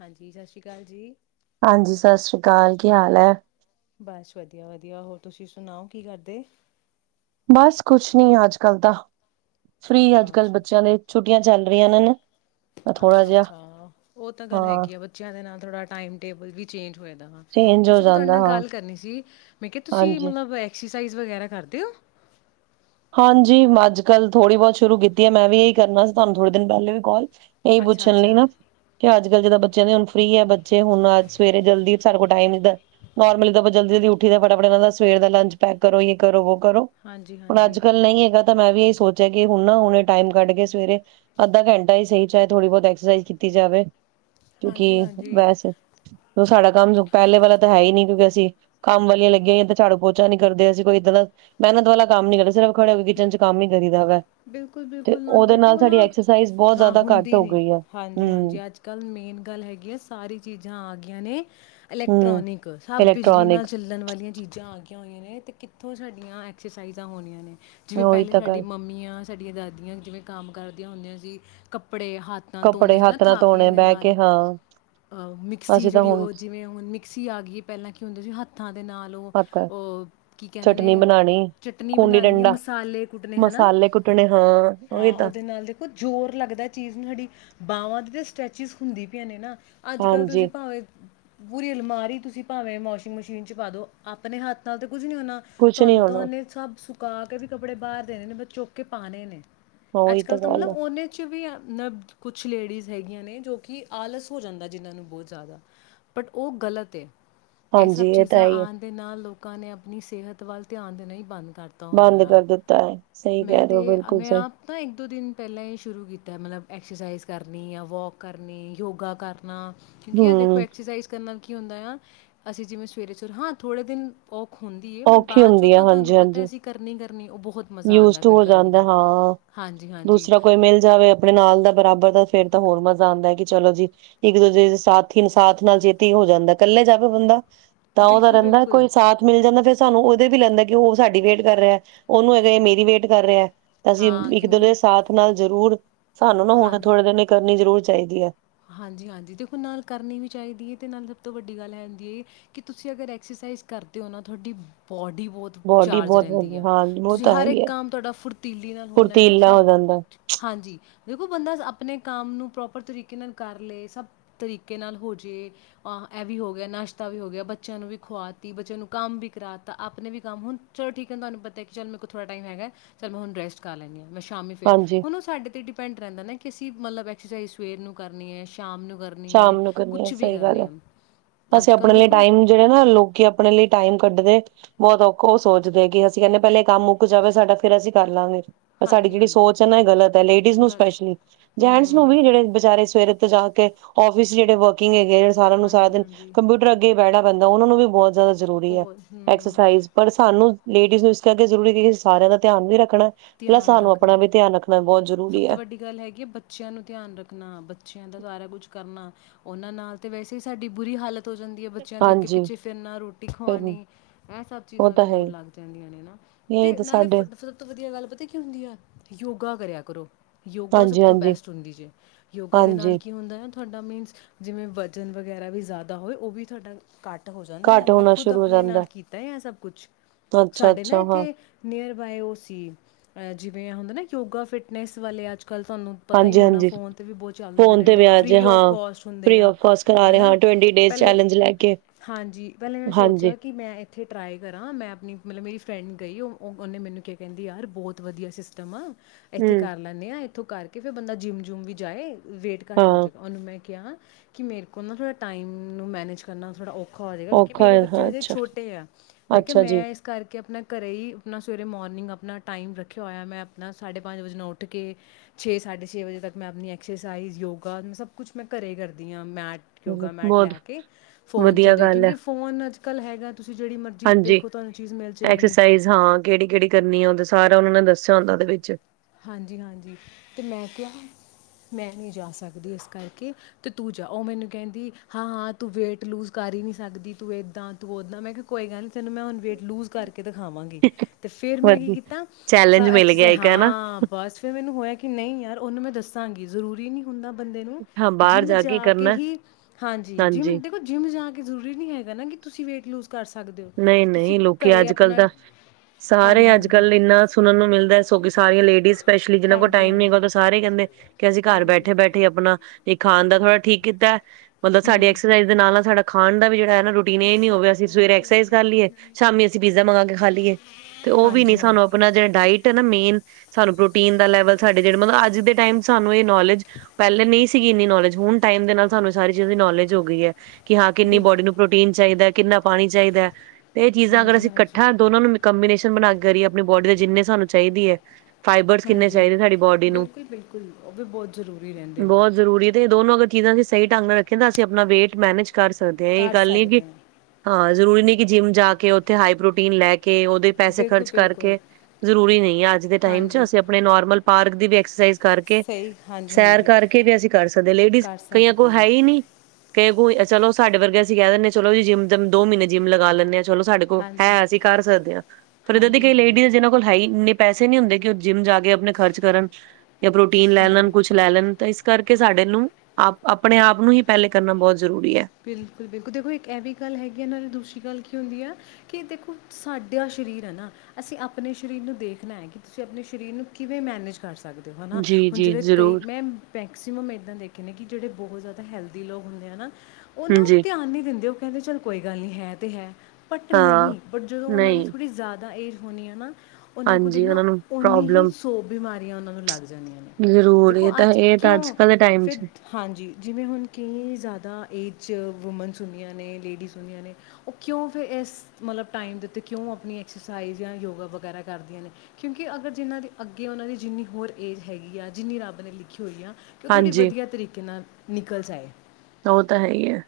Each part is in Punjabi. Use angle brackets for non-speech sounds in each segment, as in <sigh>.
ਹਾਂਜੀ ਸਤਿ ਸ੍ਰੀ ਅਕਾਲ ਜੀ ਹਾਂਜੀ ਸਤਿ ਸ੍ਰੀ ਅਕਾਲ ਕੀ ਹਾਲ ਹੈ ਬਸ ਵਧੀਆ ਵਧੀਆ ਹੋਰ ਤੁਸੀਂ ਸੁਣਾਓ ਕੀ ਕਰਦੇ ਬਸ ਕੁਛ ਨੀ ਆ ਅੱਜ ਕੱਲ ਤਾਂ ਫ੍ਰੀ ਅੱਜ ਅੱਛਾ ਕੱਲ੍ਹ ਅੱਛਾ ਬੱਚਿਆਂ ਨੇ ਛੁੱਟੀਆਂ ਚੱਲ ਰਹੀਆਂ ਇਹ ਅੱਛਾ ਅੱਛਾ ਉਹ ਤਾਂ ਗੱਲ ਹਾਂ ਹੈਗੀ ਆ ਬੱਚਿਆਂ ਦੇ ਨਾਲ ਥੋੜਾ ਟਮ ਟਬਲ ਵੀ ਚੇਂਜ ਹੋਏ ਦਾ ਚੇਂਜ ਮੈਂ ਹੋ ਸਗ ਤੁਹਾਡੇ ਜਾਂਦਾ ਨਾਲ ਹਾਂ ਗੱਲ ਕਰਨੀ ਸੀ ਮੈਂ ਕਿਹਾ ਤੁਸੀਂ ਹਾਂਜੀ ਮਤਲਬ <inaudible> <inaudible> ਵਗੈਰਾ ਕਰ ਦਿ ਹੋ ਹਾਂਜੀ ਅੱਜ ਕੱਲ੍ਹ ਥੋੜ੍ਹੀ ਬਹੁਤ ਸ਼ੁਰੂ ਕੀਤੀ ਹੈ ਮੈਂ ਵੀ ਇਹੀ ਕਰਨਾ ਸੀ ਤੁਹਾਨੂੰ ਥੋੜੇ ਦਿਨ ਪਹਿਲੇ ਵੀ ਕਾਲ ਇਹੀ ਅੱਛਾ ਪੁੱਛਣ ਲਈ ਅੱਛਾ ਨਾ ਕਿ ਅੱਜ ਕੱਲ ਜਿੱਦਾਂ ਬੱਚਿਆਂ ਦੇ ਹੁਣ ਫਰੀ ਹੈ ਅੱਛੇ ਹੁਣੱਜ ਸਵੇਰੇ ਜਲਦੀ ਸਾਡੇ ਕੋਲ ਟਾਈਮ ਨੋਰਮਲੀ ਤਾਂ ਆਪਾਂ ਜਲਦੀ ਜਲਦੀ ਉੱਠੀ ਦਾ ਫਟਾਫਟਾ ਦਾ ਸਵੇਰ ਦਾ ਲੰਚ ਪੈ ਕਰੋ ਯ ਕਰੋੋ ਹਾਂਜੀ ਹਾਂ ਹੁਣ ਅੱਜ ਕੱਲ ਨਹੀਂ ਹੈਗਾ ਤਾਂ ਮੈਂ ਵੀ ਇਹ ਸੋਚਿਆ ਕਿ ਹੁਣ ਨਾ ਹੁਣੇ ਟਾਈਮ ਕੱਢ ਕੇ ਸਵੇਰੇ ਅੱਧਾ ਘੰਟਾ ਹੀ ਸਹੀ ਚਾਹੇ ਥੋੜ੍ਹੀ ਬਹੁਤ ਐਕਸਰਸਾਈਜ਼ ਕੀਤੀ ਜਾਵੇ ਕਿਉਂਕਿ ਹਾਂਜੀ ਹਾਂਜੀ ਵੈਸ ਉਹ ਸਾਡਾ ਕੰਮ ਪਹਿਲੇ ਵਾਲਾ ਤਾਂ ਹੈ ਨੀ ਕਿਉਂਕਿ ਅਸੀਂ ਕੰਮ ਵਾਲੀਆਂ ਲੱਗੀਆਂ ਹੋਈਆਂ ਤੇ ਝਾੜੂ ਪੋਚਾ ਨੀ ਕਰਦੇ ਅਸੀ ਕੋਈ ਇੱਦਾ ਦਾ ਮਿਹਨਤ ਵਾਲਾ ਕੰਮ ਨੀ ਕਰਦਾ ਸਿਰਫ ਖੜ ਹੋ ਕਿਚਨ ਚ ਕੰਮ ਨੀ ਕਰੀਦਾ ਹੈਗਾ ਬਿਲਕੁਲ ਬਿਲਕੁਲ ਨਾਲ ਦੇਖੋ ਨਾ ਐਕਸਰਸਾਈਜ਼ ਬਹੁਤ ਹਾਂ ਜ਼ਿਆਦਾ ਘੱਟ ਹੁੰਦੀ ਹੋ ਨੀ ਗਈ ਹੈ ਹਾਂਜੀ ਹਮ ਹਾਂਜੀ ਅੱਜ ਕੱਲ ਮੇਨ ਗੱਲ ਹੈਗੀ ਆ ਸਾਰੀ ਚੀਜ਼ਾਂ ਆ ਗੀਆਂ ਨੇ ਹਮ ਇਲੈਕਟ੍ਰੋਨਿਕ ਸਭ ਬਿਜਲੀ ਨਾਲ ਇਲੈਕਟ੍ਰੋਨਿਕ ਚੱਲਣ ਵਾਲੀਆਂ ਚੀਜ਼ਾਂ ਆ ਗਈਆਂ ਹੋਈਆਂ ਨੇ ਅਤੇ ਕਿੱਥੋਂ ਸਾਡੀਆਂ ਐਕਸਰਸਾਈਜ਼ਾਂ ਹੋਣੀਆਂ ਨੇ ਜਿਵੇਂ ਉਹੀ ਪਹਿਲੇ ਤਾਂ ਸਾਡੀ ਗੱਲ ਮੰਮੀੀਆਂ ਸਾਡੀਆਂ ਦਾਦੀਆਂ ਜਿਵੇਂ ਕੰਮ ਕਰਦੀਆਂ ਹੁੰਦੀਆਂ ਸੀ ਕੱ ਕੱਪੜੇ ਹੱਥ ਨਾਲ ਕੱਪੜੇ ਧੋਣੇ ਹੈ ਨਾ ਹੱਥ ਨਾਲ ਧੋਣੇ ਥਾਪੀਆਂ ਦੇ ਬਹਿ ਕੇ ਨਾਲ ਹਾਂ ਮਿਕਸੀ ਅਸੀਂ ਤਾਂ ਜਿਹੜੀ ਹੁਣ ਉਹ ਜਿਵੇਂ ਹੁਣ ਮਿਕਸੀ ਆ ਗਈ ਪਹਿਲਾਂ ਕੀ ਹੁੰਦਾ ਸੀ ਹੱਥਾਂ ਦੇ ਨਾਲ ਲ ਹੱਥ ਉਹ ਕੀ ਕਹਿੰਦੇ ਚਟਨੀ ਨੇ ਬਣਾਉਣੀ ਚਟਨੀ ਕੂੰਡੀ ਬਣਾਉਣੀ ਆ ਡੰਡਾ ਮਸਾਲੇ ਕੁੱਟਣੇ ਹਨਾ ਮਸਾਲੇ ਕੁੱਟਣੇ ਹਾਂ ਉਹੀ ਹਾਂ ਤਾਂ ਉਹਦੇ ਨਾਲ ਦੇਖੋ ਜ਼ੋਰ ਲੱਗਦਾ ਚੀਜ਼ ਨੂੰ ਸਾਡੀ ਬਾਹਵਾਂ ਦੀ ਤਾਂ ਸਟੈਚਿਸ ਹੁੰਦੀ ਵੀ ਨੇ ਨਾ ਅੱਜ ਕੱਲ੍ਹ ਹਾਂਜੀ ਤੁਸੀਂ ਭਾਵੇਂ ਪੁਰੀ ਅਲਮਾਰੀ ਤੁਸੀਂ ਭਾਵੇਂ ਵਾਸ਼ਿੰਗ ਮਸ਼ੀਨ ਚ ਪਾ ਦੋ ਆਪਣੇ ਹੱਥ ਨਾਲ ਕੁੱਝ ਨੀ ਹੋਣਾ ਕੁਛ ਨੀ ਤੁਹਾਨੂੰ ਹੋਣਾ ਤੁਹਨੇ ਸਭ ਸੁਕਾ ਕੇ ਵੀ ਕੱਪੜੇ ਬਾਹਰ ਦੇ ਨੇ <inaudible> ਕੇ ਪਾਣੇ ਨੇ ਉਹੀ ਅੱਜ ਕੱਲ ਤਾਂ ਗੱਲ ਮਤਲਬ ਹੈ ਉਹੇ ਚ ਵੀ ਆ ਨ ਕੁਛ ਲੇਡੀਜ਼ ਹੈਗੀਆਂ ਨੇ ਜੋ ਕਿ ਆਲਸ ਹੋ ਜਾਂਦਾ ਜਿਨ੍ਹਾਂ ਨੂੰ ਬਹੁਤ ਜ਼ਿਆਦਾ ਬਟ ਉਹ ਗਲਤ ਹੈ ਇਹ ਹਾਂਜੀ ਸਭ ਤਾਂ ਹੈ ਚੀਜ਼ਾਂ ਹੀ ਹੈ ਆਉਣ ਦੇ ਨਾਲ ਲੋਕ ਲੋਕਾਂ ਨੇ ਆਪਣੀ ਸਿਹਤ ਵੱਲ ਧਿਆਨ ਦੇਣਾ ਹੀ ਬੰਨ ਬੰਦ ਕਰ ਦਿੱਤਾ ਹੈ ਸਹੀ ਮੈਂ ਕਹਿ ਰਹੇ ਹੋ ਤੇ ਬਿਲਕੁਲ ਮੈਂ ਸਹੀ ਆਪ ਨਾ ਇੱਕ ਦੋ ਦਿਨ ਪਹਿਲਾਂ ਹੀ ਸ਼ੁਰੂ ਕੀਤਾ ਮਤਲਬ ਐਕਸਰਸਾਈਜ਼ ਕਰਨੀ ਜਾਂ ਵੋਕ ਕਰਨੀ ਯੋਗਾ ਕਰ ਹਾਂ ਕਿਉਂਕਿ ਇਹ ਦੇਖੋ ਹਮ ਐਕਸਰਸਾਈਜ਼ ਕਰਨਾ ਕੀ ਹੁੰਦਾ ਆ ਅਸੀਂ ਜਿਵੇਂ ਸਵੇਰੇ ਸਵੇਰੇ ਹਾਂ ਥੋੜੇ ਦਿਨ ਉਹ ਹੁੰਦੀ ਏ ਬਟ ਔਖੀ ਬਾਅਦ ਚੋਂ ਹੁੰਦੀ ਆ ਤਾਂ ਤੁਹਾਨੂੰ ਹਾਂਜੀ ਪਤਾ ਹੈ ਹਾਂਜੀ ਅਸੀਂ ਕਰਨੀ ਗ ਉ ਬਹੁਤ ਮਜ਼ਾ ਯੂਜ ਆਉਂਦਾ ਟੂ ਹੋ ਜਾਂਦਾ ਹਾਂ ਹਾਂਜੀ, ਹਾਂਜੀ। ਦੂਸਰਾ ਕੋਈ ਮਿਲ ਜਾਵੇ ਆਪਣੇ ਨਾਲ ਦਾ ਬਰਾਬਰ ਦਾ ਫਿਰ ਫਿਰ ਤਾਂ ਹੋਰ ਮਜ਼ਾ ਆਉਂਦਾ ਹੈ ਕਿ ਚਲੋ ਜੀ ਇੱਕ ਦੂਜੇ ਦੇ ਸਾਥੀ ਸਾਥ ਨਾਲ ਚੇਤੀ ਹੋ ਜਾਂਦਾ ਇਕੱਲੇ ਜਾਵੇ ਬੰਦਾ ਤਾਂ ਉਹਦਾ ਬਿਲਕੁਲ, ਰਹਿੰਦਾ ਬਿਲਕੁਲ। ਕੋਈ ਸਾਥ ਮਿਲ ਜਾਂਦਾ ਫਿਰ ਸਾਨੂੰ ਉਹਦੇ ਵੀ ਲੈਂਦਾ ਕਿ ਉਹ ਸਾਡੀ ਵੇਟ ਕਰ ਰਿਹਾ ਉਹਨੂੰ ਹੈਗਾ ਮੇਰੀ ਵੇਟ ਕਰ ਰਿਹਾ ਤਾਂ ਅਸੀਂ ਹਾਂ ਇੱਕ ਕਿ ਦੂਜੇ ਮੈਨੂੰ ਸਾਥ ਨਾਲ ਜ਼ਰੂਰ <inaudible> ਸਾਨੂੰ ਨਾ ਹੁਣ ਥੋੜੇ ਦਿ ਨੇ ਜ਼ਰੂਰ ਚਾਹੀਦੀ ਹੈ ਹਾਂਜੀ ਹਾਂਜੀ ਦੇਖੋ ਨਾਲ ਕਰਨੀ ਵੀ ਚਾਹੀਦੀ ਹੈ ਤੇ ਨਾਲ ਸਭ ਤੋਂ ਵੱਡੀ ਗੱਲ ਹੈ ਹੁੰਦੀ ਕਿ ਤੁਸੀਂ ਅਗਰ ਐਕਸਰਸਾਈਜ਼ ਕਰਦੇ ਹੋ ਨਾ ਤੁਹਾਡੀ ਬੋਡੀ ਬਹੁਤ ਬੋਡੀ ਚਾਰਜ ਬਹੁਤ ਰਹਿੰਦੀ ਆ ਹਾਂ ਉਹ ਤੁਸੀਂ ਤਾਂ ਹੈ ਹਰ ਇੱਕ ਹੀ ਹੈ ਕੰਮ ਤੁਹਾਡਾ ਫੁਰਤੀਲੀ ਨਾਲ ਹੋਣਾ ਆ ਫੁਰਤੀਲਾ ਸਭ ਹੋ ਜਾਂਦਾ ਹਾਂਜੀ ਦੇਖੋ ਬੰਦਾ ਆਪਣੇ ਕੰਮ ਨੂੰ ਪ੍ਰੋਪਰ ਤਰੀਕੇ ਨਾਲ ਕਰ ਲਏ ਸਭ ਤਰੀਕੇ ਨਾਲ ਹੋ ਜਾਵੇ ਇਹ ਵੀ ਹੋ ਗਿਆ ਨਾਸ਼ਤਾ ਵੀ ਹੋ ਗਿਆ ਬੱਚਿਆਂ ਨੂੰ ਵੀ ਖਵਾ ਤੀ ਬੱਚਿਆਂ ਨੂੰ ਕੰਮ ਵੀ ਕਰਾ ਤਾ ਆਪਣੇ ਵੀ ਕੰਮ ਹੁਣ ਚਲੋ ਠੀਕ ਹੈ ਤੁਹਾਨੂੰ ਪਤਾ ਕਿ ਚੱਲ ਮੇਰੇਲ ਥੋੜ੍ਹਾ ਟਾਈਮ ਹੈਗਾ ਚੱਲ ਮੈਂ ਹੁਣ ਰੈਸਟ ਕਰ ਲੈਂਦੀ ਹਾਂ ਸ਼ਾਮੀ ਫੇਰ ਹਾਂਜੀ ਹੁਣ ਉਹ ਸਾਡੇ ਤੇ ਡਿਪੈਂਡ ਰਹਿੰਦਾ ਨਾ ਕਿ ਅਸੀਂ ਮਤਲਬ ਐਕਸਰਸਾਈਜ਼ ਸਵੇਰ ਨੂੰ ਕਰਨੀ ਹੈ ਸ਼ਾਮ ਨੂੰ ਕਰਨੀ ਹੈ ਸ਼ਾਮ ਨੂੰ ਕਰਨੀ ਆ ਕੁਝ ਵੀ ਸਹੀ ਗੱਲ ਕਰਨੀ ਹੈ ਅਸੀਂ ਅੱਜ ਕੱਲ ਆਪਣੇ ਲਈ ਦੇਖੋ ਟਾਈਮ ਜਿਹੜੇ ਨਾ ਲੋਕੀ ਆਪਣੇ ਲਈ ਟਾਈਮ ਕੱਢਦੇ ਬਹੁਤ ਔਖਾ ਉਹ ਸੋਚਦੇ ਆ ਕਿ ਅਸੀਂ ਕਹਿੰਦੇ ਪਹਿਲੇ ਕੰਮ ਮੁੱਕ ਜਾਵੇ ਸਾਡਾ ਫੇਰ ਅਸੀਂ ਕਰ ਲਵਾਂਗੇ ਪਰ ਸਾਡੀ ਹਾਂਜੀ ਜਿਹੜੀ ਹਾਂਜੀ ਸੋਚ ਹੈ ਨਾ ਇਹ ਗ਼ਲਤ ਹੈ ਲੇਡੀਜ਼ ਨੂੰ ਗੱਲ ਸਪੈਸ਼ਲੀ ਜੈਂਟਸ ਨੂੰ ਹੂੰ ਵੀ ਜਿਹੜੇ ਵਿਚੇਾਰੇ ਸਵੇਰੇ ਥ ਜਾ ਕੇ ਫਿਸ ਜਿੜੇ ਵਰਕਿੰਗ ਹੈਗੇ ਨ ਸਾਰ ਨੂੰ ਸਾਥ ਹਾਂਜੀ ਦੇਨ ਹਾਂਜੀ ਕੰਪਿਊਟਰ ਅੱਗੇ ਬੈਠਾ ਪੈਂਦਾ ਉਹਨਾਂ ਨੂੰ ਵੀ ਬਹੁਤ ਜ਼ਿਆਦਾ ਜ਼ਰੂਰੀ ਹੈ ਬਹੁਤ ਹੂੰ ਐਕਸਰਸਾਈਜ਼ ਪਰ ਸਾਨੂੰ ਲੇਡੀਜ਼ ਨੂੰ ਗੇ ਜ਼ਰੂਰੀ ਸਾਰਿਆਂ ਦਾ ਧਿਆਨ ਵੀ ਰੱਖ ਰੱਖਣਾ ਪਲ ਧਿਆਨ ਸਾਨੂੰ ਆਪਣਾ ਰੱਖਣਾ ਵੀ ਧਿਆਨ ਰੱਖਣਾ ਬਹੁਤ ਜ਼ਰ ਸਭ ਤੋਂ ਵੱਡੀ ਗੱਲ ਹੈਗੀ ਹੈ ਬੱਚਿਆਂ ਨੂੰ ਧਿਆਨ ਰੱਖਣਾ ਬੱਚਿਆਂ ਦਾ ਸਾਰਾ ਕੁੱਛ ਕਰ ਕਰਨਾ ਉਹਨਾਂ ਨਾਲ ਤੇ ਵੈਸੇ ਹੀ ਸਾਡੀ ਬੁਰੀ ਹਾਲਤ ਹੋ ਜਾਂਦੀ ਹੈ ਬੱਚਿਆਂ ਦੇ ਅੱਗੇ ਹਾਂਜੀ ਪਿੱਛੇ ਫਿਰਨਾ ਰੋਟੀ ਫਿਰ ਖਵਾਉਣੀ ਇਹ ਸਭ ਉਹ ਚੀਜ਼ਾਂ ਤਾਂ ਵੀ ਹੈ ਹੋਣ ਹੀ ਲੱਗ ਜਾਂਦੀਆਂ ਨੇ ਹਨ ਇਹੀ ਤੇ ਤਾਂ ਨਾਲੇ ਸਾਡੇ ਸਭ ਤੋਂ ਵਧੀਆ ਗੱਲ ਪਤਾ ਕੀ ਹੁੰਦੀ ਆ ਯੋਗਾ ਕਰਿਆ ਕੁੁਰੂ ਯੋਗਾ ਸਭ ਹਾਂਜੀ ਤੋਂ ਹਾਂਜੀ ਬੈਸਟ ਹੁੰਦੀ ਜੇ ਯੋਗਾ ਦੇ ਹਾਂਜੀ ਨਾਲ ਕੀ ਹੁੰਦਾ ਹੈ ਤੁਹਾਡਾ ਮੀਨਸ ਜਿਵੇਂ ਵਜ਼ਨ ਵਗੈਰਾ ਵੀ ਜ਼ਿਆਦਾ ਹੋਏ ਉਹ ਵੀ ਤੁਹਾਡਾ ਘੱਟ ਹੋ ਜਾਂਦਾ ਆ ਘੱਟ ਮੈਂ ਹੋਣਾ ਖੁਦ ਸ਼ੁਰੂ ਹੋ ਆਪਣੇ ਜਾਂਦਾ ਨਾਲ ਕੀਤਾ ਆ ਸਭ ਕੁਛ ਹੈ। ਅੱਛਾ ਸਾਡੇ ਅੱਛਾ ਨਾ ਹਾਂ ਇੱਥੇ ਨੀਅਰ ਬਾਏ ਉਹ ਸੀ ਜਿ ਹੁੰਦਾ ਨਾ ਯੋਗਾ ਫਿਟ ਫਿਨਸ ਵਾਲ ਆੱ ਅਜ ਕਲ ਤੁਹਾਨੂੰ ਪਤਾ ਹਾਂਜੀ ਹੋਣਾ ਹਾਂਜੀ ਫੋਨ ਤੇ ਵੀ ਬਹੁਹਤ ਚਲਦੇ ਪਏ ਫੋਨ ਨੇ ਤੇ ਜ ਵਿਆਹ ਜੇ ਫ੍ਰਰੀ ਹਾਂ ਆਫ ਕਸਟ ਹੁੰਦੇ ਫ੍ਰਰੀ ਆ ਆਫ ਕੋਸਟ ਕਰਾ ਰਹੇ ਹਨਾ ਹਾਂ ਟਵੰਟੀ ਡੇਜ਼ ਪਹਿਲੇ ਚੈਲੇਂਜ ਲੈ ਕੇ ਹਾਂਜੀ ਪਹਿਲੇ ਮੈਂ ਹਾਂਜੀ ਸੋਚਿਆ ਕਿ ਮੈਂ ਇਥੇ ਟ੍ਰਈ ਕਰਾਂ ਮੈਂ ਆਪਣੀ ਮਤਲਬ ਮੇਰੀ ਫਰੈਂਡ ਗਈ ਉਹ ਉਹਨੇ ਮੈਨੂੰ ਕ ਕਹਿੰਦੀ ਯਾਰ ਬਹੁਤ ਵਧੀਆ ਸਿਸਟਮ ਆ ਇੱਥੇ ਹਮ ਕਰ ਲੈਂਦੇ ਹਾਂ ਇੱਥੋਂ ਕਰਕੇ ਫਿਰ ਬੰਦਾ ਜਿੰਮ ਜੁਮ ਵੀ ਜਾਏ ਰੇਟ ਘੱਟ ਹੋ ਹਾਂ ਜਾਵੇਗਾ ਉਹਨੂੰ ਮੈਂ ਕਿ ਮੇਰੇ ਕੋਲ ਨਾ ਥੋੜ੍ਹਾ ਟਾਈਮ ਨੂੰ ਮੈਨੇਜ ਕਰਨਾ ਥੋੜ੍ਹਾ ਓ ਾ ਹੋ ਜਾਏਗਾ ਕਿਉਂਕਿ ਔਖਾ ਮੇਰੇ ਹੈ ਬੱਚੇ ਹਾਂ ਹਜੇ ਅੱਛਾ ਛੋਟੇ ਆ ਮੈਂ ਕਿਹਾ ਅੱਛਾ ਜੀ ਮੈਂ ਇਸ ਕਰਕੇ ਆਪਣਾ ਘਰੇ ਹੀ ਆਪਣਾ ਸਵੇਰੇ ਮੋਰਨਿੰਗ ਆਪਣਾ ਟਾਈਮ ਰੱਖਿਆ ਹੋਇਆ ਮੈਂ ਆਪਣਾ ਸਾਡੇ ਪੰਜ ਵਜੇ ਨਾਲ ਉੱਠ ਕੇ ਛੇ ਸਾਢੇ ਛੇ ਵਜੇ ਤੱਕ ਮੈਂ ਆਪਣੀ ਐਕਸਰਸਾਈਜ਼ ਯੋਗਾ ਮ ਸਭ ਕੁਛ ਮੈਂ ਘਰੇ ਕਰਦੀ ਹਾਂ ਮੈਟ ਯੋਗਾ ਮੈਟ ਬਹੁਤ ਲੈ ਫੋਨ ਚ ਵਧੀਆ ਦੇ ਗੱਲ ਹੈ ਕਿਂਕ ਫੋਨ ਅੱਜ ਕਲ ਹੈਗਾ ਤੁਸੀਂ ਜਿਹੜੀ ਮਰਜੀ ਹਾਂਜੀ ਦੇਖੋ ਤੁਹਾਨੂੰ ਚੀਜ਼ ਮਿਲ ਜਾਏਗੀ ਐਕਸਰਸਾਈਜ਼ ਹਾਂ ਕਿਹੜੀ ਕਿਹੜੀ ਕਰਨੀ ਆ ਉਹ ਸਾਰਾ ਉਹਨਾਂ ਨੇ ਦੱਸਿਆ ਹੁੰਦਾ ਉਹਦੇ ਵਿੱਚ ਹਾਂਜੀ ਹਾਂਜੀ ਤੇ ਮੈਂ ਕਿਹਾ ਮੈਂ ਨਹੀਂੀ ਜਾ ਸਕਦੀ ਇਸ ਕਰਕੇ ਤੇ ਤੂੰ ਜਾ ਉਹ ਮੈਨੂੰ ਕਹਿੰਦੀ ਹਾਂ ਹਾਂ ਤੂੰ ਵੇਟ ਲੂਜ ਕਰ ਹੀ ਨਹੀਂੀ ਸਕਦੀ ਤੂੰ ਏਦਾਂ ਤੂੰ ਓਦਾਂ ਮੈਂ ਕਿਹਾ ਕੋਈ ਗੱਲ ਨ ਤੈਨੂੰ ਮੈਂ ਹੁਣ ਵੇਟ ਲੂਜ ਕਰਕੇ ਕੇ ਦਿਖਾਵਾਂਗੀ ਤੇ ਫੇਿਰ ਮੈਂ ਕੀ ਵਧ ਕੀਤਾ ਚੈਲੇਂਜ ਮਿਲ ਗਿਆ ਐਕਸਾਈਜ਼ ਇੱਕ ਹਨਾ ਹਾਂ ਬਸ ਫਿਰ ਮੈਨੂੰ ਹੋਇਆ ਕਿ ਨਹੀਂ ਯਾਰ ਉਹਨੂੰ ਮੈਂ ਦੱਸਾਂਗੀ ਜ਼ਰੂਰੀ ਨੀ ਹੁੰਦਾ ਬੰਦੇ ਨੂੰ ਹਾਂ ਬਾਹਰ ਜਿੰਮ ਜਾ ਕੇ ਕਰਨਾ ਹੀ ਹਾਂਜੀ ਜਿੰਮ ਦੇਖੋ ਜਿੰਮ ਜਾ ਕੇ ਜ਼ਰੂ ਨ ਨਹੀਂ ਹੈਗਾ ਨਾ ਕਿ ਤੁਸੀਂ ਵੇਟ ਲੂਸ ਨਹੀਂ ਨਹੀਂ ਲੋਕੀ ਅੱਜ ਕੱਲ ਤਾਂ ਹਾਂਜੀ ਸਾਰੇ ਅੱਜ ਹਾਂਜੀ ਕੱਲ ਇੰਨਾ ਸੁਣਨ ਨੂੰ ਮਿਲਦਾ ਸ ਸਾਰੀਆਂ ਲੇਟ ਸਪੈਸ਼ਲੀ ਜਿਨਾਂ ਕੋਲ ਹਾਂਜੀ ਟਾਈਮ ਨੀ ਹਾਂਜੀ ਹੈਗਾ ਸਾਰੇ ਕਹਿੰਦੇ ਕਿ ਅਸੀਂ ਘਰ ਹਾਂਜੀ ਬੈਠੇ ਬੈਠੇ ਆਪਣਾ ਇਹ ਖਾਣ ਦਾ ਥੋੜ੍ਹਾ ਠੀਕ ਕੀਤਾ ਮਤਲਬ ਸਾਡੀ ਹੂੰ ਐਕਸਰਸਾਈਜ਼ ਦੇ ਨਾਲ ਸਾਡਾ ਖਾਣ ਦਾ ਵੀਿਹੜਾ ਹੈ ਰੂਟੀਨ ਇਹ ਨੀ ਹੋਵੇ ਅਸੀਂ ਸਵੇਰੇ ਇਸ ਗੱਲ ਲਈਏ ਸ਼ਾਮੀ ਅਸੀਂ ਪੀਜ਼ਾ ਮੰਗਵਾ ਕੇ ਖਾ ਲਈਏ ਤੇ ਉਹ ਵੀ ਨੀ ਹਾਂਜੀ ਸਾਨੂੰ ਹਾਂਜੀ ਆਪਣਾ ਜਿਹੜਾ ਡਾਇਟ ਹੈ ਨਾ ਮੇਨ ਸਾਨੂੰ ਪ੍ਰੋਟੀਨ ਦਾ ਲੈਵਲ ਸਾਡੇ ਜਿਹੜੇ ਮਤਲਬ ਅੱਜ ਦੇ ਟਾਈਮ ਚ ਸਾਨੂੰ ਇਹ ਨੌਲੇਜ ਪਹਿਲ ਨਹੀਂ ਸੀ ਇੰਨੀ ਨੌਲੇਜ ਹੁਣ ਟਾਈਮ ਦੇ ਨਾਲ ਸਾਨੂੰ ਸਾਰੀ ਚੀਜ਼ ਦੀ ਨੌਲੇਜ ਹੋ ਗਈ ਹੈ ਕਿ ਹਾਂ ਕਿੰਨੀ ਬਿਲ ਬੋਡੀ ਨੂੰ ਪ੍ਰੋਟੀਨ ਚਾਹੀਦਾ ਕਿੰਨਾ ਪਾਣੀ ਚਾਹੀਦਾ ਤੇ ਇਹ ਚੀਜ਼ਾਂ ਅਗਰ ਹਾਂਜੀ ਅਸੀਂ ਹਾਂਜੀ ਕੱਠਾਂ, ਦੋਨਾਂ ਨੂੰ ਕੰਬੀਨੇਸ਼ਨ ਬਣਾ ਕੇ ਕਰੀਏ, ਆਪਣੀ ਬੋਡੀ ਦੇ ਜਿੰਨੇ ਸਾਨੂੰ ਚਾਹੀਦੀ ਹੈ ਫਾਈਬਰਸ ਕਿੰਨੇ ਹਾਂਜੀ, ਚਾਹੀਦੇ ਸਾਡੀ ਬੋਡੀ ਨੂੰ ਬਿਲਕੁਲ-ਬਿਲਕੁਲ, ਉਹ ਵੀ ਬਹੁਤ ਜ਼ਰੂਰੀ ਰਹਿੰਦੇ ਹੈ। ਦੋਨੋ ਅਗਰ ਚੀਜ਼ਾਂ ਦੀ ਸਹੀ ਢੰਗ ਨਾਲ ਰੱਖੀਆਂ ਨਾ ਅਸੀ ਆਪਣਾ ਵੇਟ ਮੈਨੇਜ ਕਰ ਸਕਦੇ ਆ, ਇਹਹੀ ਕਰ ਗੱਲ ਨੀ ਹੈ ਕਿ ਸਕਦੇ ਹਾਂ ਹਾਂ ਜ਼ਰੂਰੀ ਨਹੀਂ, ਕਿ ਜਿੰਮ ਜਾ ਕੇ, ਉੱਥੇ ਹਾਈ ਪ੍ਰੋਟੀਨ ਲੈ ਕੇ, ਉਹਦੇ ਪੈਸੇ ਬਿਲਕੁਲ ਖਰਚ ਬਿਲਕੁਲ ਕਰਕੇ, ਜਰੂਰੀ ਨਹੀਂ ਆ ਅੱਜ ਦੇ ਟਾਈਮ ਚ, ਹਾਂਜੀ ਅਸੀਂ ਆਪਣੇ ਨੋਰਮਲ ਪਾਰਕ ਦੀ ਵੀ ਐਕਸਰਸਾਈਜ਼ ਕਰਕੇ, ਸਹੀ ਹਾਂਜੀ ਸੈਰ ਹਾਂਜੀ ਕਰਕੇ ਵੀ ਅਸੀਂ ਕਰ ਸਕਦੇ ਆ, ਲੇਡੀਜ਼ ਕਰ ਕਈਆਂ ਕੋਲ ਸਕਦੇ ਹਾਂ ਹੈ ਹੀ ਨਹੀਂ ਕਈ ਕੋਈ ਚਲੋ ਸਾਡੇ ਵਰਗੇ ਅਸੀਂ ਕੇਹ ਦੇਣੇ ਆ, ਚਲੋ ਜੀ ਜਿੰਮ। ਦੋ ਮਹੀੇਨੇ ਜਿੰਮ ਲਗਾ ਲੈਂਣੇ ਆ। ਚਲੋ ਸਾਡੇ ਕੋਲ ਹਾਂਜੀ ਹੈ, ਅਸੀਂ ਕਰ ਸਕਦੇ ਹਾਂ, ਪਰ ਏਦਾਂ ਦੀ ਹਾਂਜੀ ਕਈ ਹਾਂਜੀ ਲੇਡੀਜ਼ ਜਿਹਨਾਂ ਕੋਲ ਹੈ ਹੀ ਨੀ ਪੈਸੇ ਨਹੀਂ ਹੁੰਦੇ, ਕਿ ਉਹ ਜਿੰਮ ਜਾ ਕੇ ਆਪਣੇ ਖਰਚ ਕਰਨ। ਜਾਂ ਪ੍ਰੋਟੀਨ ਲੈ ਲੈਣ, ਕੁਛ ਲੈ ਲੈਣ ਤਾਂ ਇਸ ਕਰਕੇ ਸਾਡੇ ਨੂੰ, ਆਪ ਆਪਣੇ ਆਪ ਨੂੰ ਹੀ ਪਹਿਲੇ ਕਰਨਾ ਬਹੁਤ ਜ਼ਰੂਰੀ ਹੈ। ਬਿਲਕੁਲ-ਬਿਲਕੁਲ, ਦੇਖੋ ਇੱਕ ਇਹ ਵੀ ਗੱਲ ਹੈਗੀਨਾਂ ਨਾਲੇ ਦੂਸਰੀ ਗੱਲ ਕੀ ਹੁੰਦੀ ਆ, ਕਿ ਦੇਖੋ ਸਾਡਾ ਸ਼ਰੀਰ ਹੈ ਨਾ, ਅਸੀਂ ਆਪਣੇ ਸ਼ਰੀਰ ਨੂੰ ਦੇਖਣਾ ਹੈ, ਕਿ ਤੁਸੀਂ ਆਪਣੇ ਸ਼ਰੀਰ ਨੂੰ ਕਿਵੇਂ ਮੈਨੇਜ ਕਰ ਸਕ ਸਕਦੇ ਹੋ ਹਨਾ, ਜੀ ਹੁਣ ਜੀ ਜਿਹੜੇ ਕਈ, ਜ਼ਰੂਰ ਮੈਂ ਮੈਕਸੀਮਮ ਇੱਦਾਂ ਦੇਖੇ ਨੇ ਕਿ ਜਿਹੜੇ ਬਹੁਤ ਜ਼ਿਆਦਾ ਹੈਲਦੀ ਲੋਗ ਹੁੰਦੇ ਆ ਹਨਾ ਉਹ ਨਾ ਜੀ ਧਿਆਨ ਨਹੀਂ ਦਿੰਦੇ ਉਹ ਕਹਿੰਦੇ ਚੱਲ ਕੋਈ ਗੱਲ ਨੀ, ਹੈ ਤੇ ਹੈ। ਬਟ ਹਾਂ ਨਹੀਂ, ਬਟ ਜਦੋਂ ਉਹਨਾਂ ਦੀ ਨਹੀਂ ਥੋੜ੍ਹੀ ਜ਼ਿਆਦਾ ਏਜ ਹੋਨੀ ਏ ਨਾ ਉਹਨਾਂ ਕੋਲ ਹਾਂਜੀ ਦੇਖਣਾ, ਨੂੰ ਓਹਨੀ ਹੀ ਪ੍ਰੋਬਲਮ ਸੋ ਬਿਮਾਰੀ ਬੀ ਉਹਨਾਂ ਨੂੰ ਲੱਗਦਾ ਜਾਂਦੀਆਂ, ਜ਼ਰੂਰ ਦੇਖੋ ਇਹ ਤਾਂ ਅੱਜ ਇਹ ਤਾਂ ਅੱਜ ਕਿਉਂ ਕੱਲ ਦੇ ਟਾਈਮ ਫਿਰ, ਚ ਹਾਂਜੀ ਜਿਵੇਂ ਹੁਣ ਕਈ ਜ਼ਿਆਦਾ ਈਦ ਚ ਵੂਮਨਸ ਹੁੰਦੀਆਂ ਨੇ, ਲੇਡੀਜ਼ ਹੁੰਦੀਆਂ ਨੇ, ਉਹ ਕਿਉਂ ਫਿਰ ਇਸ ਮਤਲਬ ਟਾਈਮ ਦੇ ਉੱਤੇ ਕਿਉਂ ਆਪਣੀ ਐਕਸਰਸਾਈਜ਼ ਜਾਂ ਯੋਗਾ ਵਗੈਰਾ ਕਰਦੀਆਂ ਨੇ? ਕਿਉਂਕਿ ਅਗਰ ਜਿਨਾਂ ਦੀ ਅੱਗੇ ਉਹਨਾਂ ਦੀ ਜਿੰਨੀ ਹੋਰ ਏਜ ਹੈਗੀ ਆ, ਜਿੰਨੀ ਰੱਬ ਨੇ ਲਿਖੀ ਹੋਈ ਆ ਕਿ ਉਹ ਥੋੜ੍ਹੀ ਹਾਂਜੀ ਵਧੀਆ ਤਰੀਕੇ ਨਾਲ ਨਿਕਲ ਜਾਏ। ਉਹ ਤਾਂ ਹੈ ਹੀ ਹੈ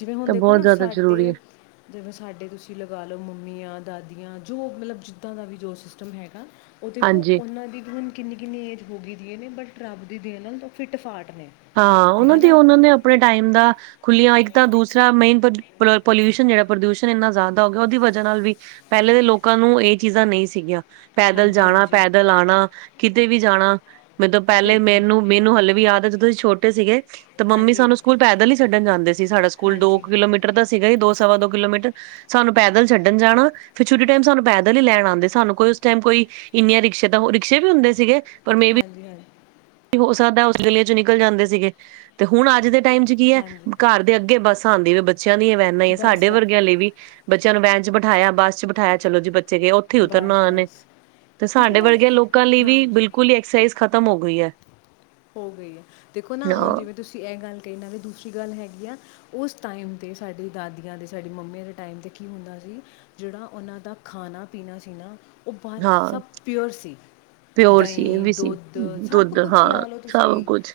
ਜਿਵੇਂ ਹੁਣ ਤਾਂ ਦੇਖੋ ਬਹੁਤ ਨਾ ਜ਼ਿਆਦਾ ਜ਼ਰੂਰੀ ਹੈ। ਸਾਡੇ, ਜਿਵੇਂ ਸਾਡੇ ਤੁਸੀਂ ਲਗਾ ਲਓ ਮੰਮੀਆਂ ਦਾਦੀਆਂ, ਜੋ ਮਤਲਬ ਜਿੱਦਾਂ ਦਾ ਵੀ ਜੋ ਸਿਸਟਮ ਹੈਗਾ ਉਹ ਦੇਖੋ ਹਾਂਜੀ, ਉਹਨਾਂ ਦੀ ਹੁਣ ਕਿੰਨੀ-ਕਿੰਨੀ ਏਜ ਹੋ ਗਈ। ਨੇ ਬਟ ਰੱਬ ਦੀ ਦੇਣ ਫਿੱਟ ਫਾਟ ਨੇ ਹਾਂ ਤੇ ਉਹਨਾਂ ਹੈ ਦੀ ਨਾ ਉਹਨਾਂ ਨੇ ਆਪਣੇ ਟਾਈਮ ਦਾ ਖੁੱਲੀਆਂ ਇੱਕ ਤਾਂ ਦੂਸਰਾ ਮੇਨ ਪੋਲਿਊਸ਼ਨ ਜਿਹੜਾ ਪ੍ਰਦਿਊਸ਼ਨ ਇੰਨਾ ਜ਼ਿਆਦਾ ਹੋ ਗਿਆ ਉਹਦੀ ਵਜ੍ਹਾ ਨਾਲ ਵੀ ਪਹਿਲੇ ਦੇ ਲੋਕਾਂ ਨੂੰ ਇਹ ਚੀਜ਼ਾਂ ਨਹੀਂ ਸੀਗੀਆਂ ਪੈਦਲ ਹਾਂਜੀ ਜਾਣਾ ਹਾਂਜੀ ਪੈਦਲ ਆਣਾ ਕਿਤੇ ਵੀ ਜਾਣਾ ਮੈਨ ਤੋਂ ਪਹਿਲੇ ਬਿਲਕੁਲ ਮਨੂੰ ਮੈਨੂੰ ਹਲੇ ਵੀ ਯਾਦ ਹੈ ਜਦੋਂ ਛੋਟੇ ਸੀਗੇ ਤੇ ਮੰਮੀ ਹਾਂਜੀ ਸਾਨੂੰ ਸਕੂਲ ਪੈਦਲ ਹੀ ਛੱਡਣ ਜਾਂਦੇ ਸੀ ਸਾਡਾ ਸਕੂਲ ਦੋ ਹਾਂਜੀ ਹਾਂਜੀ ਕੁ ਕਿਲੋਮੀਟਰ ਦਾ ਸੀਗਾ ਹੀ ਦੋ ਸਵਾ ਦੋ ਕਿਲੋਮੀਟਰ ਸਾਨੂੰ ਪੈਦਲ ਛੱਣ ਜਾਣਾ ਫਿਰ ਛੋਟੀ ਟਾਈਮ ਸਾਨੂੰ ਪੈਦਲ ਹੀ ਲੈਣ ਆਉਂਦੇ ਸਾਨੂੰ ਕੋਈ ਉਸ ਟਾਈਮ ਕੋਈ ਇੰਨੀਆਂ ਰਿਕਸ਼ੇ ਤਾਂ ਰਿਕਸ਼ੇ ਵੀ ਹੁੰਦੇ ਸੀਗੇ ਪਰ ਮੇ ਹਾਂਜੀ ਹਾਂਜੀ ਹੋ ਸਕਦਾ ਉਸ ਗਲ ਚ ਨਿਕਲ ਜਾਂਦੇ ਸੀਗੇ ਤੇ ਹੁਣ ਅੱਜ ਦੇ ਟਾਈਮ ਚ ਕੀ ਹੈ ਹਾਂਜੀ ਘਰ ਦੇ ਅੱਗੇ ਬੱਸ ਆਉਂਦੇ ਬੱਚਿਆਂ ਦੀਆਂ ਵਹਿਨਾ ਹੀ ਹੈ ਬਸ ਸਾਡੇ ਬਸ ਵਰਗਿਆਂ ਲਈ ਵੀ ਬੱਚਿਆਂ ਨੂੰ ਵਹਿਣ ਚ ਬਿਠਾਇਆ ਬੱਸ ਚ ਬਠਾਇਆ ਚਲੋ ਜੀ ਬ ੇ ਉੱਥੇ ਬਸ ਉਤਰਨਾ ਉਹ ਨੇ ਬਸ ਤੇ ਕਿਉਂਕਿ ਸਾਡੇ ਨਾਲੇ ਵਰਗੇ ਲੋਕਾਂ ਲਈ ਵੀ ਹਾਂਜੀ ਬਿਲਕੁਲ ਹੀ ਐਕਸਰਸਾਈ ਖ਼ਤਮ ਹੋ ਗਈ ਹੈ ਹੋ ਗਈ ਹੈ ਦੇਖੋ ਨਾ ਹੁਣ ਹਾਂ ਜਿਵੇਂ ਤੁਸੀਂ ਇਹ ਗੱਲ ਕਈ ਨਾਲ ਵੀ ਦੂਸਰੀ ਗੱਲ ਹੈਗੀ ਆ ਉਸ ਟਾਈਮ 'ਤੇ ਸਾਡੀ ਦਾਦੀਆਂ ਦੇ ਸਾਡੀ ਮੰਮੀਆਂ ਦੇ ਟਾਈਮ 'ਤੇ ਕੀ ਹੁੰਦਾ ਸੀ ਜਿਹੜਾ ਉਹਨਾਂ ਦਾ ਖਾਣਾ ਪੀਣਾ ਸੀ ਨਾ ਉਹ ਬਾਹਰ ਹਾਂ ਸਭ ਪਿਓਰ ਸੀ ਪਿਓਰ ਸੀ ਇਹ ਦਹੀਂ ਵੀ ਸੀ ਦੁੱਧ ਸਭ ਦੁੱਧ ਕੁਛ ਹਾਂ ਲਾ ਲਓ ਸਭ ਤੁਸੀਂ ਕੁਛ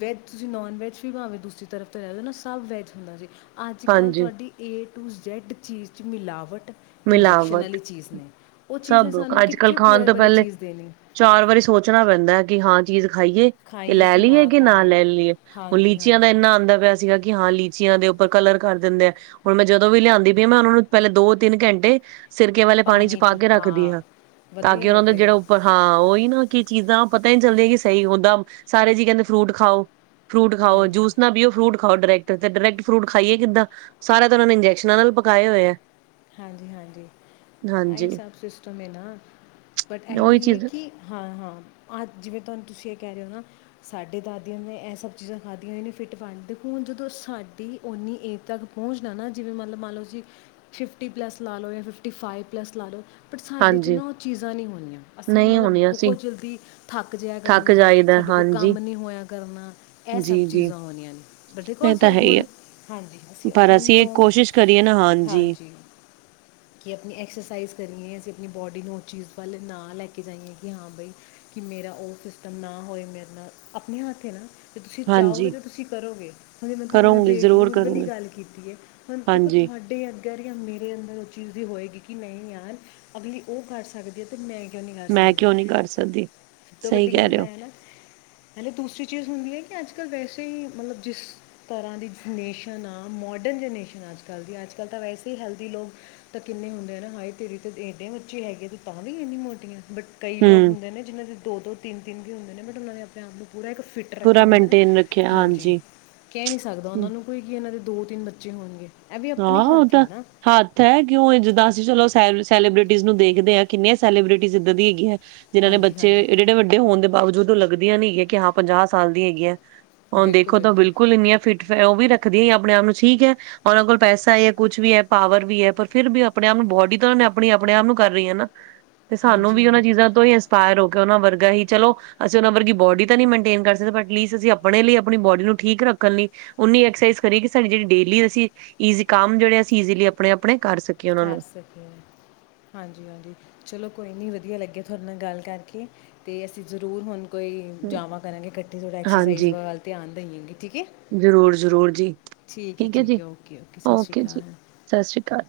ਵੈਜ ਤੁਸੀਂ ਨੋਨ ਵੈੱਜ ਵੀ ਬਣਾਵੇ ਦੂਸਰੀ ਤਰਫ ਲੈਓ ਨਾ ਸਬ ਵੈਜ ਹੁੰਦਾ ਸੀ ਅੱਜ ਕੱਲ੍ਹ ਹਾਂਜੀ ਤੁਹਾਡੀ ਏਟ ਟੂ ਜੈੱਡ ਚੀਜ਼ 'ਚ ਮਿਲਾਵਟ ਇੰਜੈਕਸ਼ਨ ਮਿਲਾਵਟ ਵਾਲੀ ਚੀਜ਼ ਨੇ ਉਹ ਚੀਜ਼ ਨੇ ਸਭ ਸਾਨੂੰ ਅੱਜ ਕੱਲ੍ਹ ਕਿੱਥੇ ਖਾਣ ਪਿਓਰ ਤੋਂ ਵਾਲੀ ਪਹਿਲੇ ਚੀਜ਼ ਦੇਣੀ ਚਾਰ ਵਾਰੀ ਸੋਚਣਾ ਪੈਂਦਾ ਹੈ ਹਾਂ ਚੀਜ਼ ਖਾਈਏ ਕਿ ਲੈ ਲਈਏ ਕਿ ਨਾ ਲੈ ਲਈਏ ਹੁਣ ਹਾਂਜੀ ਲੀਚੀਆਂ ਦਾ ਹਾਂਜੀ ਇੰਨਾ ਆਉਂਦਾ ਪਿਆ ਸੀਗਾ ਕਿ ਕਿ ਹਾਂ ਲੀਚੀਆਂ ਦੇ ਉੱਪਰ ਕਲਰ ਕਰ ਦਿੰਦੇ ਆ ਹੁਣ ਮੈਂ ਜਦੋਂ ਵੀ ਲਿਆਂਦੀ ਪਈ ਆ ਮੈਂ ਉਹਨਾਂ ਨੂੰ ਪਹਿਲੇ ਦੋ ਤਿੰਨ ਘੰਟੇ ਸਿਰਕੇ ਵਾਲੇ ਪਾਣੀ ਚ ਪਾ ਕੇ ਰੱਖਦੀ ਹਾਂ ਤਾਂ ਕਿ ਵਧੀਆ ਉਹਨਾਂ ਦਾ ਕਰਦੇ ਜਿਹੜਾ ਹੋ ਉੱਪਰ ਹਾਂ ਉਹਹੀ ਨਾ ਕੀ ਚੀਜ਼ਾਂ ਪਤਾ ਨੀ ਚੱਲਦੀਆਂ ਕਿ ਸਹੀ ਹੁੰਦਾ ਸਾਰੇ ਜੀ ਕਹਿੰਦੇ ਫਰੂਟ ਖਾਓ ਫਰੂਟ ਹਾਂਜੀ ਖਾਓੂਸ ਨਾ ਬੀ ਫੂ ਖਾਓ ਡਰੇਕਟ ਤੇ ਡਾਇਰੈਕਟ ਫਰੂਟ ਖਾਈਏ ਕਿੱਦਾਂ ਸਾਰਾ ਤਾਂ ਉਹਨਾ ਨੇ ਇੰਜੈਕਸ਼ਨਾਂ ਨਾਲ ਪਕਾਏ ਹੋਏ ਹੈ ਹਾਂਜੀ ਹਾਂਜੀ ਆਹੀ ਸਭ ਸਿਸਟਮ ਹੈ ਨਾ ਬਟ ਉਹੀ ਇਹੀ ਹੈ ਚੀਜ਼ ਕਿ ਹਾਂ ਹਾਂ ਅ ਜਿਵੇਂ ਤੁਹਾਨੂੰ ਤੁਸੀਂ ਕਹਿ ਰਹੇ ਹੋ ਨਾ ਸਾਡੇ ਦਾਦੀਆਂ ਨੇ ਇਹ ਸਭ ਚੀਜ਼ਾਂ ਖਾਧੀਆਂ ਨੇ ਫਿੱਟ ਪਾ ਦੇਖੋ ਹੁਣ ਜਦੋਂ ਸਾਡੀ ਉਓਨੀ ਏਜ ਤੱਕ ਪਹੁੰਚਣਾ ਨਾ ਜਿਵੇਂ ਮਨਲਬ ਮੰਨ ਲਓ ਜੀ ਫਿਫਟੀ ਪਲੱਸ ਲਾ ਲਓ ਜਾਂ ਫਿਫਟੀ ਫਾਈਵ ਪਲੱਸ ਲਾ ਲਓ ਬਟ ਸਾਡੇ 'ਚ ਹਾਂਜੀ ਨਾ ਉਹ ਚੀਜ਼ਾਂ ਨਹੀਂ ਹੋਣੀਆਂ ਅਸੀਂ ਨਹੀਂ ਮਤਲਬ ਹੋਣੀ ਅਸੀਂ ਬਹੁਤ ਜਲਦੀ ਥੱਕ ਜਿਹਾ ਥੱਕ ਕਰਨਾ ਜਾਈਦਾ ਸਾਡੇ ਕੋਲ ਹਾਂਜੀ ਕੰਮ ਨਹੀਂ ਹੋਇਆ ਕਰਨਾ ਇਹ ਸਭ ਜੀ-ਜੀ, ਚੀਜ਼ਾਂ ਹੋਣੀਆਂ ਨੇ ਪਰ ਦੇਖੋ ਇਹ ਤਾਂ ਅਸੀਂ ਹੈ ਹੀ ਹੈ, ਹੁਣ ਹਾਂਜੀ ਅਸੀਂ ਪਰ ਹੁਣ ਇਹ ਤੋਂ ਕੋਸ਼ਿਸ਼ ਕਰੀਏ ਨਾ ਹਾਂਜੀ ਕਿ ਆਪਣੀ ਐਕਸਰਸਾਈਜ਼ ਕਰੀਏ ਅਸੀਂ ਆਪਣੀ ਬੋਡੀ ਨੂੰ ਉਹ ਚੀਜ਼ ਵੱਲ ਨਾ ਲੈ ਕੇ ਜਾਈਏ ਕਿ ਹਾਂ ਬਾਈ ਕਿ ਮੇਰਾ ਉਹ ਸਿਸਟਮ ਨਾ ਹੋਏ ਮੇਰੇ ਨਾਲ ਆਪਣੇ ਹੱਥ ਨਾ ਜੇ ਤੁਸੀਂ ਚਾਹੋਗੇ ਹਾਂਜੀ ਤਾਂ ਤੁਸੀਂ ਕਰੋਗੇ ਹੁਣ ਜਿਵੇਂ ਤੁਹਾਨੂੰ ਮੈਂ ਕਰੂੰਗੀ ਵੇਟ ਜ਼ਰੂਰ ਲੂਜ਼ ਵਾਲੀ ਕਰੂੰਗੀ, ਗੱਲ ਕੀਤੀ ਹੈ ਹੁਣ ਦੇਖੋ ਹਾਂਜੀ ਤੁਹਾਡੇ ਜਾਂ ਮੇਰੇ ਅੰਦਰ ਉਹ ਚੀਜ਼ ਹੋਏਗੀ ਕਿ ਨਹੀਂ ਯਾਰ ਅਗਲੀ ਉਹ ਕਰ ਸਕਦੀ ਹੈ ਤੇ ਮੈਂ ਕਿਉਂ ਨਹੀਂ ਕਰ ਮੈਂ ਸਕਦੀ ਕਿਉਂ ਨਹੀਂ ਕਰ ਸਕਦੀ, ਸਭ ਤੋਂ ਸਹੀ ਵੱਡੀ ਕਹਿ ਗੱਲ ਰਹੇ ਤਾਂ ਹੋ, ਹੈ ਨਾ ਹਨ ਦੂਸਰੀ ਚੀਜ਼ ਹੁੰਦੀ ਹੈ ਕਿ ਅੱਜੱਲ ਅੱਜ ਕੱਲ ਵੈਸੇ ਹੀ ਮਤਲਬ ਜਿਸ ਤਰ੍ਹਾਂ ਦੀ ਜਨਰੇਸ਼ਨ ਆ ਮੋਡਰਨ ਜਨਰੇਸ਼ਨ ਆ ਅੱਜ ਕੱਲ੍ਹ ਦੀ ਅੱਜ ਕੱਲ੍ਹ ਤਾਂ ਵੈਸੇ ਹੀ ਹੈਲਦੀ ਲੋਕ ਤਾਂ ਕਿੰਨੇ ਹੁੰਦੇ ਆ ਨਾ ਹਾਏ ਤੇਰੀ ਤਾਂ ਇਏਡੇ ਬੱਚੇ ਹੈਗੇ ਤਾਂ ਤਾਂ ਵੀ ਇੰਨੀ ਮੋਟੀਆਂ ਬਟ ਕਈ ਲੋਕ ਹੂੰ, ਹੁੰਦੇ ਨੇ ਜਿਨ੍ਹਾਂ ਦੇ ਦੋ ਦੋ ਤਿੰਨ ਤਿੰਨ ਵੀ ਹੁੰਦੇ ਨੇ, ਬਟ ਉਹਨਾਂ ਨੇ ਆਪਣੇ ਆਪ ਨੂੰ ਪੂਰਾ ਇੱਕ ਫਿੱਟ ਰੱਖਿਆ ਪੂਰਾ ਹੁੰਦਾ ਨਾ, ਮੇਨਟੇਨ ਰੱਖਿਆ ਹਾਂਜੀ ਕਹਿ ਨਹੀਂ ਸਕਦਾ ਉਹਨਾਂ ਹੂੰ, ਨੂੰ ਕੋਈ ਕੀ ਇਹਨਾਂ ਦੇ ਦੋ ਤਿੰਨ ਬੱਚੇ ਹੋਣਗੇ ਵੀ ਆਪਣੇ ਹਾਂ ਉਹ ਹੱਥ ਤਾਂ ਆ ਨਾ ਹੱਥ ਹੈ ਕਿਉਂ ਜਿੱਦਾਂ ਅਸੀਂ ਚਲੋ ਸੈਬ ਸੈਲੀਬ੍ਰਿਟੀਜ਼ ਨੂੰ ਦੇਖਦੇ ਆ ਕਿੰਨਿਆਂ ਸੈਲੀਬ੍ਰਟੀਜ਼ ਇੱਦਾਂ ਦੀਆਂ ਹੈਂਗੀਆ ਜਿਨ੍ਹਾਂ ਨੇ ਹਾਂਜੀ ਬੱਚੇ ਹਾਂਜੀ ਏਡੇ- ਏਡੇ ਵੱਡੇ ਹੋਣ ਦੇ ਬਾਵਜੂਦ ਲੱਗਦੀਆਂ ਨਹੀਂ ਹੈ ਕਿ ਹਾਂ ਪੰਜਾਹ ਸਾਲ ਦੀਆਂ ਹੈਗੀਆਂ ਹੁਣ ਦੇਖੋ ਤਾਂ ਬਿਲਕੁਲ ਇੰਨੀਆਂ ਫਿਟ, ਫਿਰ ਉਹ ਵੀ ਰੱਖ ਰੱਖਦੀ ਹੈ ਆਪਣੇ ਆਪ ਨੂੰ ਠੀਕ ਹੈ ਉਹਨਾਂ ਕੋਲ ਪੈਸਾ ਹੈ, ਕੁਛ ਵੀ ਹੈ, ਪਾਵਰ ਵੀ ਹੈ, ਪਰ ਫਿਰ ਵੀ ਆਪਣੇ ਆਪ ਨੂੰ ਬੋਡੀ ਤਾਂ ਉਹਨਾਂ ਨੇ ਅਪਣੀ ਅਪਣੇ ਆਪ ਨੂੰ ਕਰ ਰਹੀ ਹੈ ਨਾ ਤੇ ਸਾਨੂੰ ਹਾਂਜੀ ਵੀ ਉਹਨਾਂ ਹਾਂਜੀ ਚੀਜ਼ਾਂ ਤੋਂ ਹੀ ਇੰਸਪਾਇਰ ਹੋ ਉਹਨਾਂ ਵਰਗਾ ਹੀ ਚਲੋ ਅਸੀਂ, ਉਹਨਾਂ ਵਰਗੀ ਬੋਡੀ ਤਾਂ ਨੀ ਮੇਨਟੇਨ ਕਰ ਸਕਦੇ। ੲਟਲੀਸਟ ਅਸੀਂ ਅਪਣੇ ਲਈ ਅਪਣੀ ਬੋਡੀ ਨੂੰ ਠੀਕ ਰੱਖਣ ਲਈ ਔਨੀ ਐਕਸਰਸਾਈਜ਼ ਕਰੀਏ ਕਿ ਸਾਡੀ ਜਿਹੜੀ ਡੇਲੀ ਅਸੀਂ ਈਜ਼ੀ ਕੰਮ ਜਿਹੜੇ ਅਸੀਂ ਈਜ਼ੀਲੀ ਅਪਣੇ ਅਪਣੇ ਕਰ ਸਕੇ, ਹਾਂਜੀ ਹਾਂਜੀ। ਚਲੋ ਕੋਈ ਨੀ ਵਧੀਆ ਲੱਗ ਤੁਹਾਡੇ ਨਾਲ ਗੱਲ ਕਰਕੇ ਤੇ ਅਸੀ ਜ਼ਰੂਰ ਹੁਣ ਭਈ ਜਾਵਾਂ ਕਰਾਂਗੇ ਇਕੱਠੇ, ਥੋੜ੍ਹਾ ਐਕਸਰਸਾਈਜ਼ ਵ ਹਾਂਜੀ ਵੱਲ ਧਿਆਨ ਦੇਈਏਗੇ ਠੀਕ ਹੈ। ਜ਼ਰੂਰ ਜ਼ਰੂਰ ਜੀ ਠੀਕ ਹੈ, ਠੀਕ ਹੈ। ਓਕੇ ਓਕੇ ਸਤਿ ਸ਼੍ਰੀ ਜੀ ਅਕਾਲ ਸਤਿ ਸ਼੍ਰੀ ਅਕਾਲ